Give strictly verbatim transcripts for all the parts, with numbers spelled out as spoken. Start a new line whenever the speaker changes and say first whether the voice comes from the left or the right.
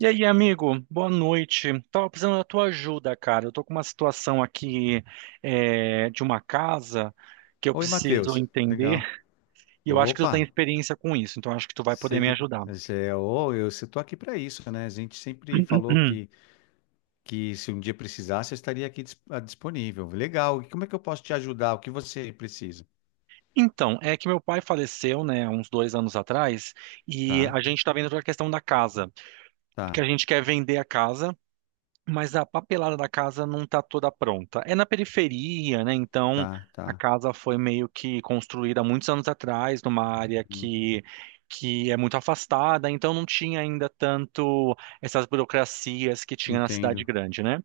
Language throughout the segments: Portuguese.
right: E aí, amigo, boa noite. Tava precisando da tua ajuda, cara. Eu tô com uma situação aqui é, de uma casa que eu
left: Oi,
right: preciso
left: Matheus.
right: entender
left: Legal.
right: e eu acho que tu tem
left: Opa,
right: experiência com isso, então acho que tu vai
left: se
right: poder me
left: ele.
right: ajudar.
left: Se é- ô, eu estou aqui para isso, né? A gente sempre falou que, que se um dia precisasse, eu estaria aqui dis- ah, disponível. Legal. E como é que eu posso te ajudar? O que você precisa?
right: Então, é que meu pai faleceu, né, uns dois anos atrás, e
left: Tá,
right: a gente tá vendo toda a questão da casa, porque
left: tá,
right: a gente quer vender a casa. Mas a papelada da casa não está toda pronta. É na periferia, né? Então
left: tá,
right: a
left: tá.
right: casa foi meio que construída há muitos anos atrás, numa área
left: Sim.
right: que, que é muito afastada, então não tinha ainda tanto essas burocracias que tinha na cidade
left: Entendo,
right: grande, né?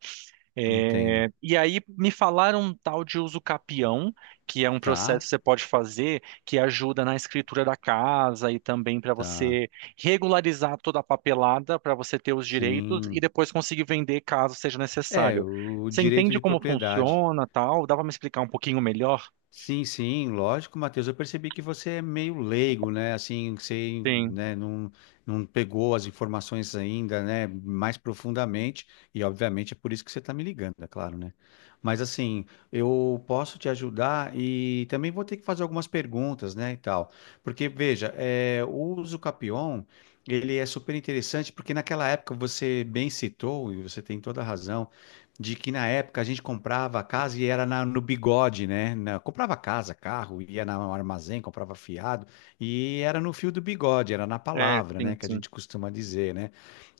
left: entendo.
right: É, e aí me falaram um tal de uso capião, que é um processo
left: Tá,
right: que você pode fazer que ajuda na escritura da casa e também para
left: tá.
right: você regularizar toda a papelada para você ter os direitos e
left: Sim.
right: depois conseguir vender caso seja
left: É,
right: necessário.
left: o o
right: Você
left: direito
right: entende
left: de
right: como
left: propriedade.
right: funciona, tal? Dá para me explicar um pouquinho melhor?
left: Sim, sim, lógico, Matheus. Eu percebi que você é meio leigo, né? Assim, você,
right: Sim,
left: né, não, não pegou as informações ainda, né, mais profundamente, e obviamente é por isso que você está me ligando, é claro, né? Mas assim, eu posso te ajudar e também vou ter que fazer algumas perguntas, né, e tal. Porque, veja, é, o Usucapion, ele é super interessante, porque naquela época você bem citou, e você tem toda a razão, de que na época a gente comprava casa e era na- no bigode, né? Na- comprava casa, carro, ia na- no armazém, comprava fiado e era no fio do bigode, era na
right: é,
left: palavra,
right: sim,
left: né? Que a
right: sim.
left: gente costuma dizer, né?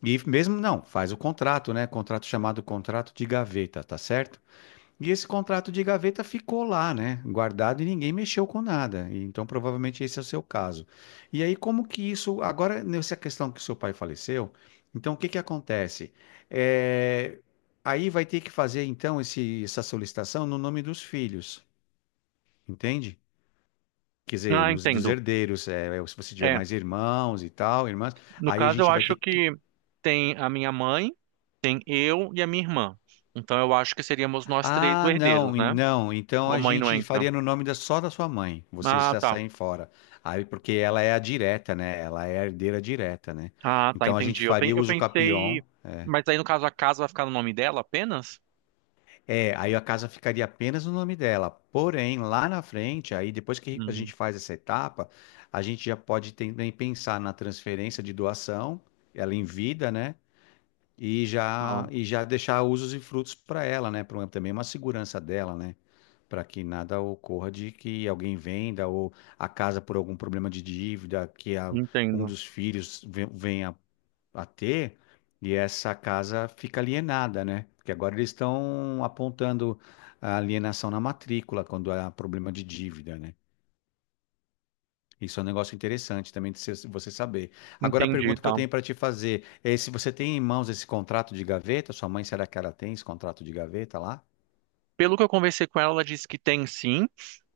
left: E mesmo não, faz o contrato, né? Contrato chamado contrato de gaveta, tá certo? E esse contrato de gaveta ficou lá, né? Guardado e ninguém mexeu com nada. E então, provavelmente esse é o seu caso. E aí, como que isso. Agora, nessa questão que seu pai faleceu, então o que que acontece? É, aí vai ter que fazer, então, esse... essa solicitação no nome dos filhos, entende? Quer dizer,
right: Ah,
left: nos... dos
right: entendo.
left: herdeiros, é, é, se você tiver
right: É,
left: mais irmãos e tal, irmãs,
right: no
left: aí a
right: caso eu
left: gente vai ter
right: acho
left: que...
right: que tem a minha mãe, tem eu e a minha irmã. Então eu acho que seríamos nós três
left: Ah,
right: os
left: não,
right: herdeiros,
left: en-
right: né?
left: não. Então
right: Ou a
left: a
right: mãe não
left: gente
right: entra.
left: faria no nome da, só da sua mãe. Vocês
right: Ah,
left: já
right: tá.
left: saem fora. Aí, porque ela é a direta, né? Ela é a herdeira direta, né?
right: Ah, tá,
left: Então a gente
right: entendi. Eu, pen-
left: faria
right: eu
left: uso
right: pensei.
left: capião.
right: Mas aí, no caso, a casa vai ficar no nome dela apenas?
left: É, aí a casa ficaria apenas no nome dela. Porém, lá na frente, aí depois que a
right: Hum,
left: gente faz essa etapa, a gente já pode também pensar na transferência de doação, ela em vida, né? e já
right: tá.
left: e já deixar usos e frutos para ela, né? Pra, também uma segurança dela, né? Para que nada ocorra de que alguém venda ou a casa por algum problema de dívida que a- um
right: Entendo.
left: dos filhos ve- venha a ter e essa casa fica alienada, né? Porque agora eles estão apontando a alienação na matrícula quando há problema de dívida, né? Isso é um negócio interessante também de você você saber. Agora, a
right: Entendi,
left: pergunta que eu
right: tá.
left: tenho para te fazer é se você tem em mãos esse contrato de gaveta, sua mãe, será que ela tem esse contrato de gaveta lá?
right: Pelo que eu conversei com ela, ela disse que tem sim.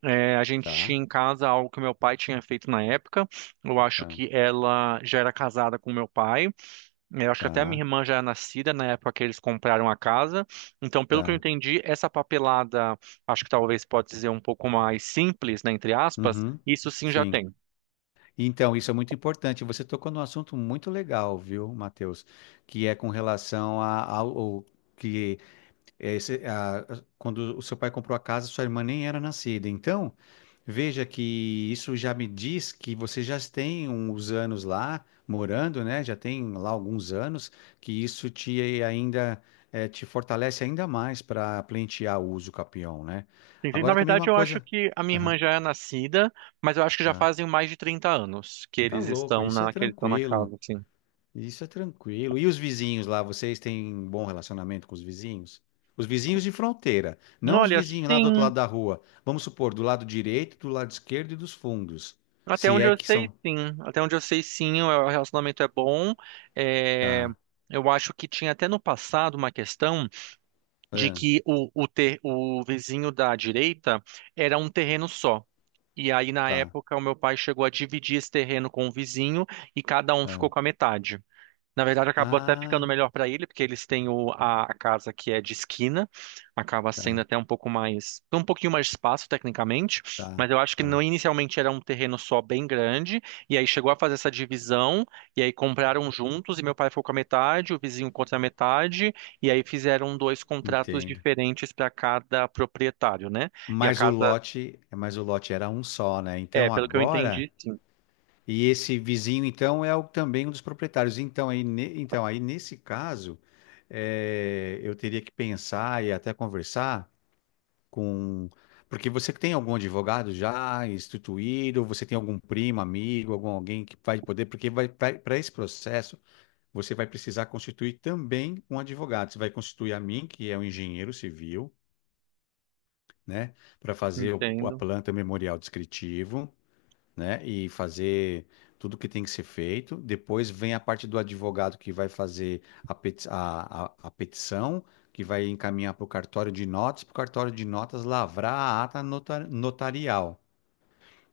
right: É, a gente
left: Tá,
right: tinha em casa algo que meu pai tinha feito na época. Eu acho
left: tá,
right: que ela já era casada com meu pai. É, Eu acho que até a minha
left: tá,
right: irmã já era nascida na época que eles compraram a casa. Então, pelo que eu
left: tá.
right: entendi, essa papelada, acho que talvez pode dizer um pouco mais simples, né, entre aspas,
left: Uhum,
right: isso sim já
left: sim.
right: tem.
left: Então, isso é muito importante. Você tocou num assunto muito legal, viu, Matheus? Que é com relação a- ao, ao- que É, esse- é a- quando o seu pai comprou a casa, sua irmã nem era nascida. Então, veja que isso já me diz que você já tem uns anos lá morando, né? Já tem lá alguns anos, que isso te ainda eh, te fortalece ainda mais para pleitear o uso capião, né?
right: Entendi. Na
left: Agora também uma
right: verdade, eu acho
left: coisa.
right: que a minha
left: Aham,
right: irmã já é nascida, mas eu acho que já
left: tá.
right: fazem mais de trinta anos que
left: Tá
right: eles
left: louco,
right: estão
left: isso é
right: na, que eles estão na
left: tranquilo.
right: casa, assim.
left: Isso é tranquilo. E os vizinhos lá, vocês têm bom relacionamento com os vizinhos? Os vizinhos de fronteira, não os
right: Olha,
left: vizinhos lá do outro
right: sim.
left: lado da rua. Vamos supor, do lado direito, do lado esquerdo e dos fundos.
right: Até
left: Se
right: onde
left: é
right: eu
left: que
right: sei,
left: são.
right: sim. Até onde eu sei, sim, o relacionamento é bom. É,
left: Tá,
right: Eu acho que tinha até no passado uma questão de
left: ah,
right: que o, o, ter, o vizinho da direita era um terreno só. E aí, na
left: tá,
right: época, o meu pai chegou a dividir esse terreno com o vizinho e cada um ficou
left: tá.
right: com a metade. Na verdade, acabou até ficando
left: Ah,
right: melhor para ele, porque eles têm o, a, a casa que é de esquina, acaba sendo
left: tá,
right: até um pouco mais, um pouquinho mais de espaço tecnicamente,
left: tá,
right: mas eu acho que
left: tá.
right: não inicialmente era um terreno só bem grande, e aí chegou a fazer essa divisão, e aí compraram juntos, e meu pai ficou com a metade, o vizinho contra a metade, e aí fizeram dois contratos
left: Entendo.
right: diferentes para cada proprietário, né? E a
left: Mas o
right: casa,
left: lote, mas o lote era um só, né?
right: é,
left: Então
right: pelo que eu
left: agora...
right: entendi, sim,
left: E esse vizinho, então, é o- também um dos proprietários. Então, aí, ne- então, aí nesse caso, eh, eu teria que pensar e até conversar com... Porque você tem algum advogado já instituído, você tem algum primo, amigo, algum alguém que vai poder, porque vai, para esse processo você vai precisar constituir também um advogado. Você vai constituir a mim, que é um engenheiro civil, né, para fazer o- a
right: entendo.
left: planta memorial descritivo, né? E fazer tudo que tem que ser feito. Depois vem a parte do advogado que vai fazer a, peti- a, a, a petição, que vai encaminhar para o cartório de notas, para o cartório de notas lavrar a ata nota- notarial.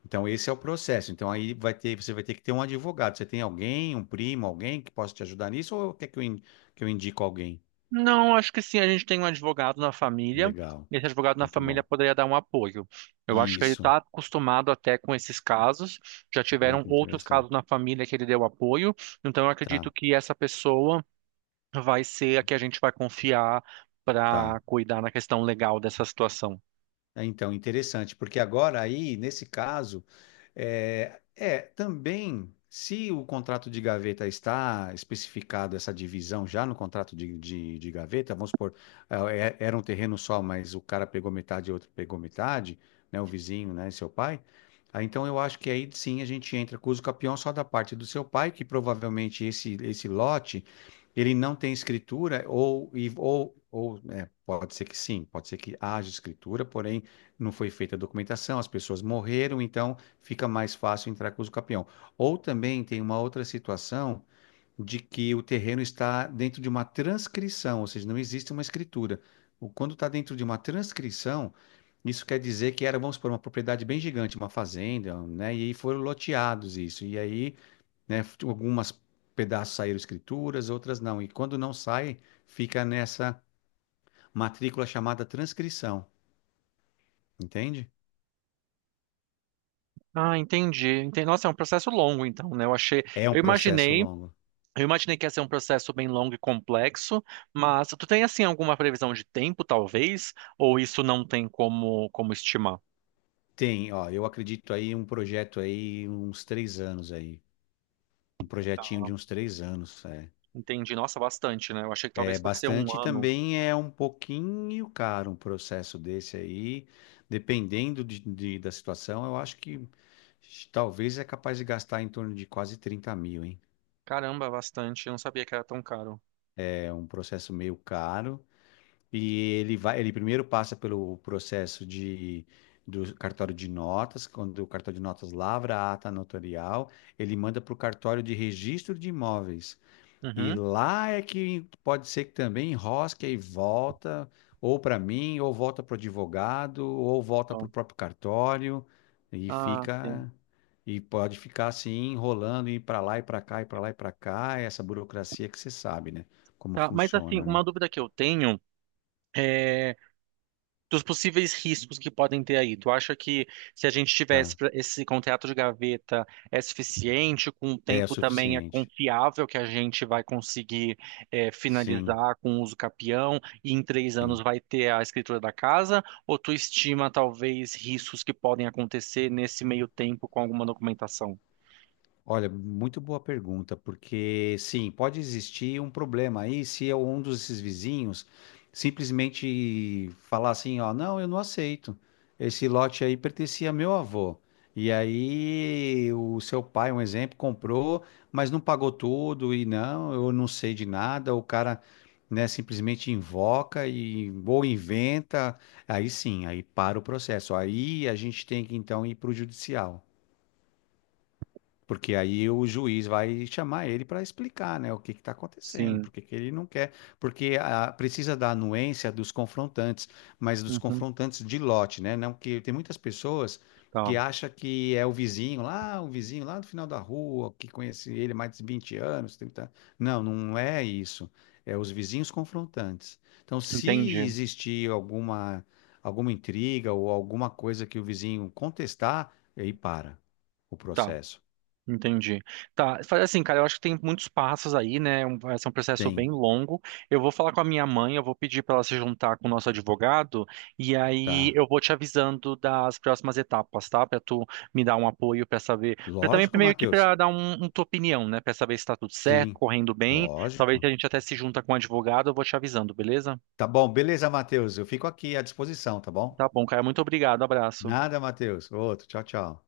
left: Então, esse é o processo. Então, aí vai ter, você vai ter que ter um advogado. Você tem alguém, um primo, alguém que possa te ajudar nisso, ou quer que eu, in- que eu indico alguém?
right: Não, acho que sim, a gente tem um advogado na família,
left: Legal.
right: e esse advogado na
left: Muito
right: família
left: bom.
right: poderia dar um apoio. Eu acho que ele
left: Isso.
right: está acostumado até com esses casos, já
left: Olha
right: tiveram
left: que
right: outros
left: interessante.
right: casos na família que ele deu apoio, então eu
left: Tá,
right: acredito que essa pessoa vai ser a que a gente vai confiar
left: tá.
right: para cuidar na questão legal dessa situação.
left: Ah, então, interessante, porque agora aí, nesse caso, é, é, também, se o contrato de gaveta está especificado essa divisão já no contrato de, de, de gaveta, vamos supor, ah, é- era um terreno só, mas o cara pegou metade e outro pegou metade, né, o vizinho, né, seu pai, ah, então eu acho que aí sim a gente entra com o uso capião só da parte do seu pai, que provavelmente esse, esse lote, ele não tem escritura, ou, e- ou, ou né, pode ser que sim, pode ser que haja escritura, porém não foi feita a documentação, as pessoas morreram, então fica mais fácil entrar com o campeão. Ou também tem uma outra situação de que o terreno está dentro de uma transcrição, ou seja, não existe uma escritura. O- Quando está dentro de uma transcrição, isso quer dizer que era, vamos supor, uma propriedade bem gigante, uma fazenda, né? E aí foram loteados isso. E aí, né, f- algumas pedaços saíram escrituras, outras não. E quando não sai, fica nessa matrícula chamada transcrição, entende?
right: Ah, entendi. Entendi. Nossa, é um processo longo, então, né? Eu achei,
left: É um
right: eu
left: processo
right: imaginei
left: longo.
right: Eu imaginei que ia ser um processo bem longo e complexo, mas tu tem assim alguma previsão de tempo, talvez, ou isso não tem como como estimar?
left: Tem, ó, eu acredito aí em um projeto aí, uns três anos aí. Um projetinho
right: Tá.
left: de uns três anos. É,
right: Entendi. Nossa, bastante, né? Eu achei que
left: é
right: talvez fosse ser um
left: bastante e
right: ano.
left: também é um pouquinho caro um processo desse aí. Dependendo de, de- da situação, eu acho que talvez é capaz de gastar em torno de quase trinta mil, hein?
right: Caramba, bastante. Eu não sabia que era tão caro.
left: É um processo meio caro. E ele vai, ele primeiro passa pelo processo de do cartório de notas, quando o cartório de notas lavra a ata notarial, ele manda para o cartório de registro de imóveis. E
right: Uhum.
left: lá é que pode ser que também enrosque e volta, ou para mim, ou volta para o advogado, ou volta para o
right: Bom.
left: próprio cartório, e
right: Ah, sim.
left: fica, e pode ficar assim, enrolando, ir para lá e para cá, e para lá e para cá. É essa burocracia que você sabe, né? Como
right: Tá, mas assim,
left: funciona, né?
right: uma dúvida que eu tenho é dos possíveis riscos que podem ter aí. Tu acha que se a gente tivesse
left: Tá.
right: pra- esse contrato de gaveta é suficiente, com o
left: É
right: tempo também é
left: suficiente.
right: confiável que a gente vai conseguir é,
left: Sim,
right: finalizar com o uso capião e em três anos
left: sim.
right: vai ter a escritura da casa? Ou tu estima talvez riscos que podem acontecer nesse meio tempo com alguma documentação?
left: Olha, muito boa pergunta, porque sim, pode existir um problema aí se é um desses vizinhos simplesmente falar assim, ó, não, eu não aceito. Esse lote aí pertencia a meu avô. E aí o seu pai, um exemplo, comprou, mas não pagou tudo e não, eu não sei de nada. O cara, né, simplesmente invoca e ou inventa. Aí sim, aí para o processo. Aí a gente tem que então ir para o judicial. Porque aí o juiz vai chamar ele para explicar, né, o que está acontecendo,
right: Sim.
left: porque que que ele não quer, porque ah, precisa da anuência dos confrontantes, mas dos
right: Uhum.
left: confrontantes de lote, né? Não que tem muitas pessoas
right: Tá.
left: que acham que é o vizinho lá, o vizinho lá do final da rua, que conhece ele há mais de vinte anos, 30 anos. Não, não é isso. É os vizinhos confrontantes. Então,
right: Entendi.
left: se existir alguma alguma intriga ou alguma coisa que o vizinho contestar, aí para o
right: Tá.
left: processo.
right: Entendi. Tá, faz assim, cara, eu acho que tem muitos passos aí, né? é Um- Vai ser um processo
left: Tem,
right: bem longo. Eu vou falar com a minha mãe, eu vou pedir para ela se juntar com o nosso advogado, e aí
left: tá.
right: eu vou te avisando das próximas etapas, tá? Para tu me dar um apoio, para saber. Pra também
left: Lógico,
right: meio que
left: Matheus.
right: para dar um, um tua opinião, né? Para saber se tá tudo certo,
left: Sim,
right: correndo bem. Talvez
left: lógico.
right: a gente até se junta com o advogado, eu vou te avisando, beleza?
left: Tá bom, beleza, Matheus. Eu fico aqui à disposição, tá bom?
right: Tá bom, cara, muito obrigado, abraço.
left: Nada, Matheus. Outro, tchau, tchau.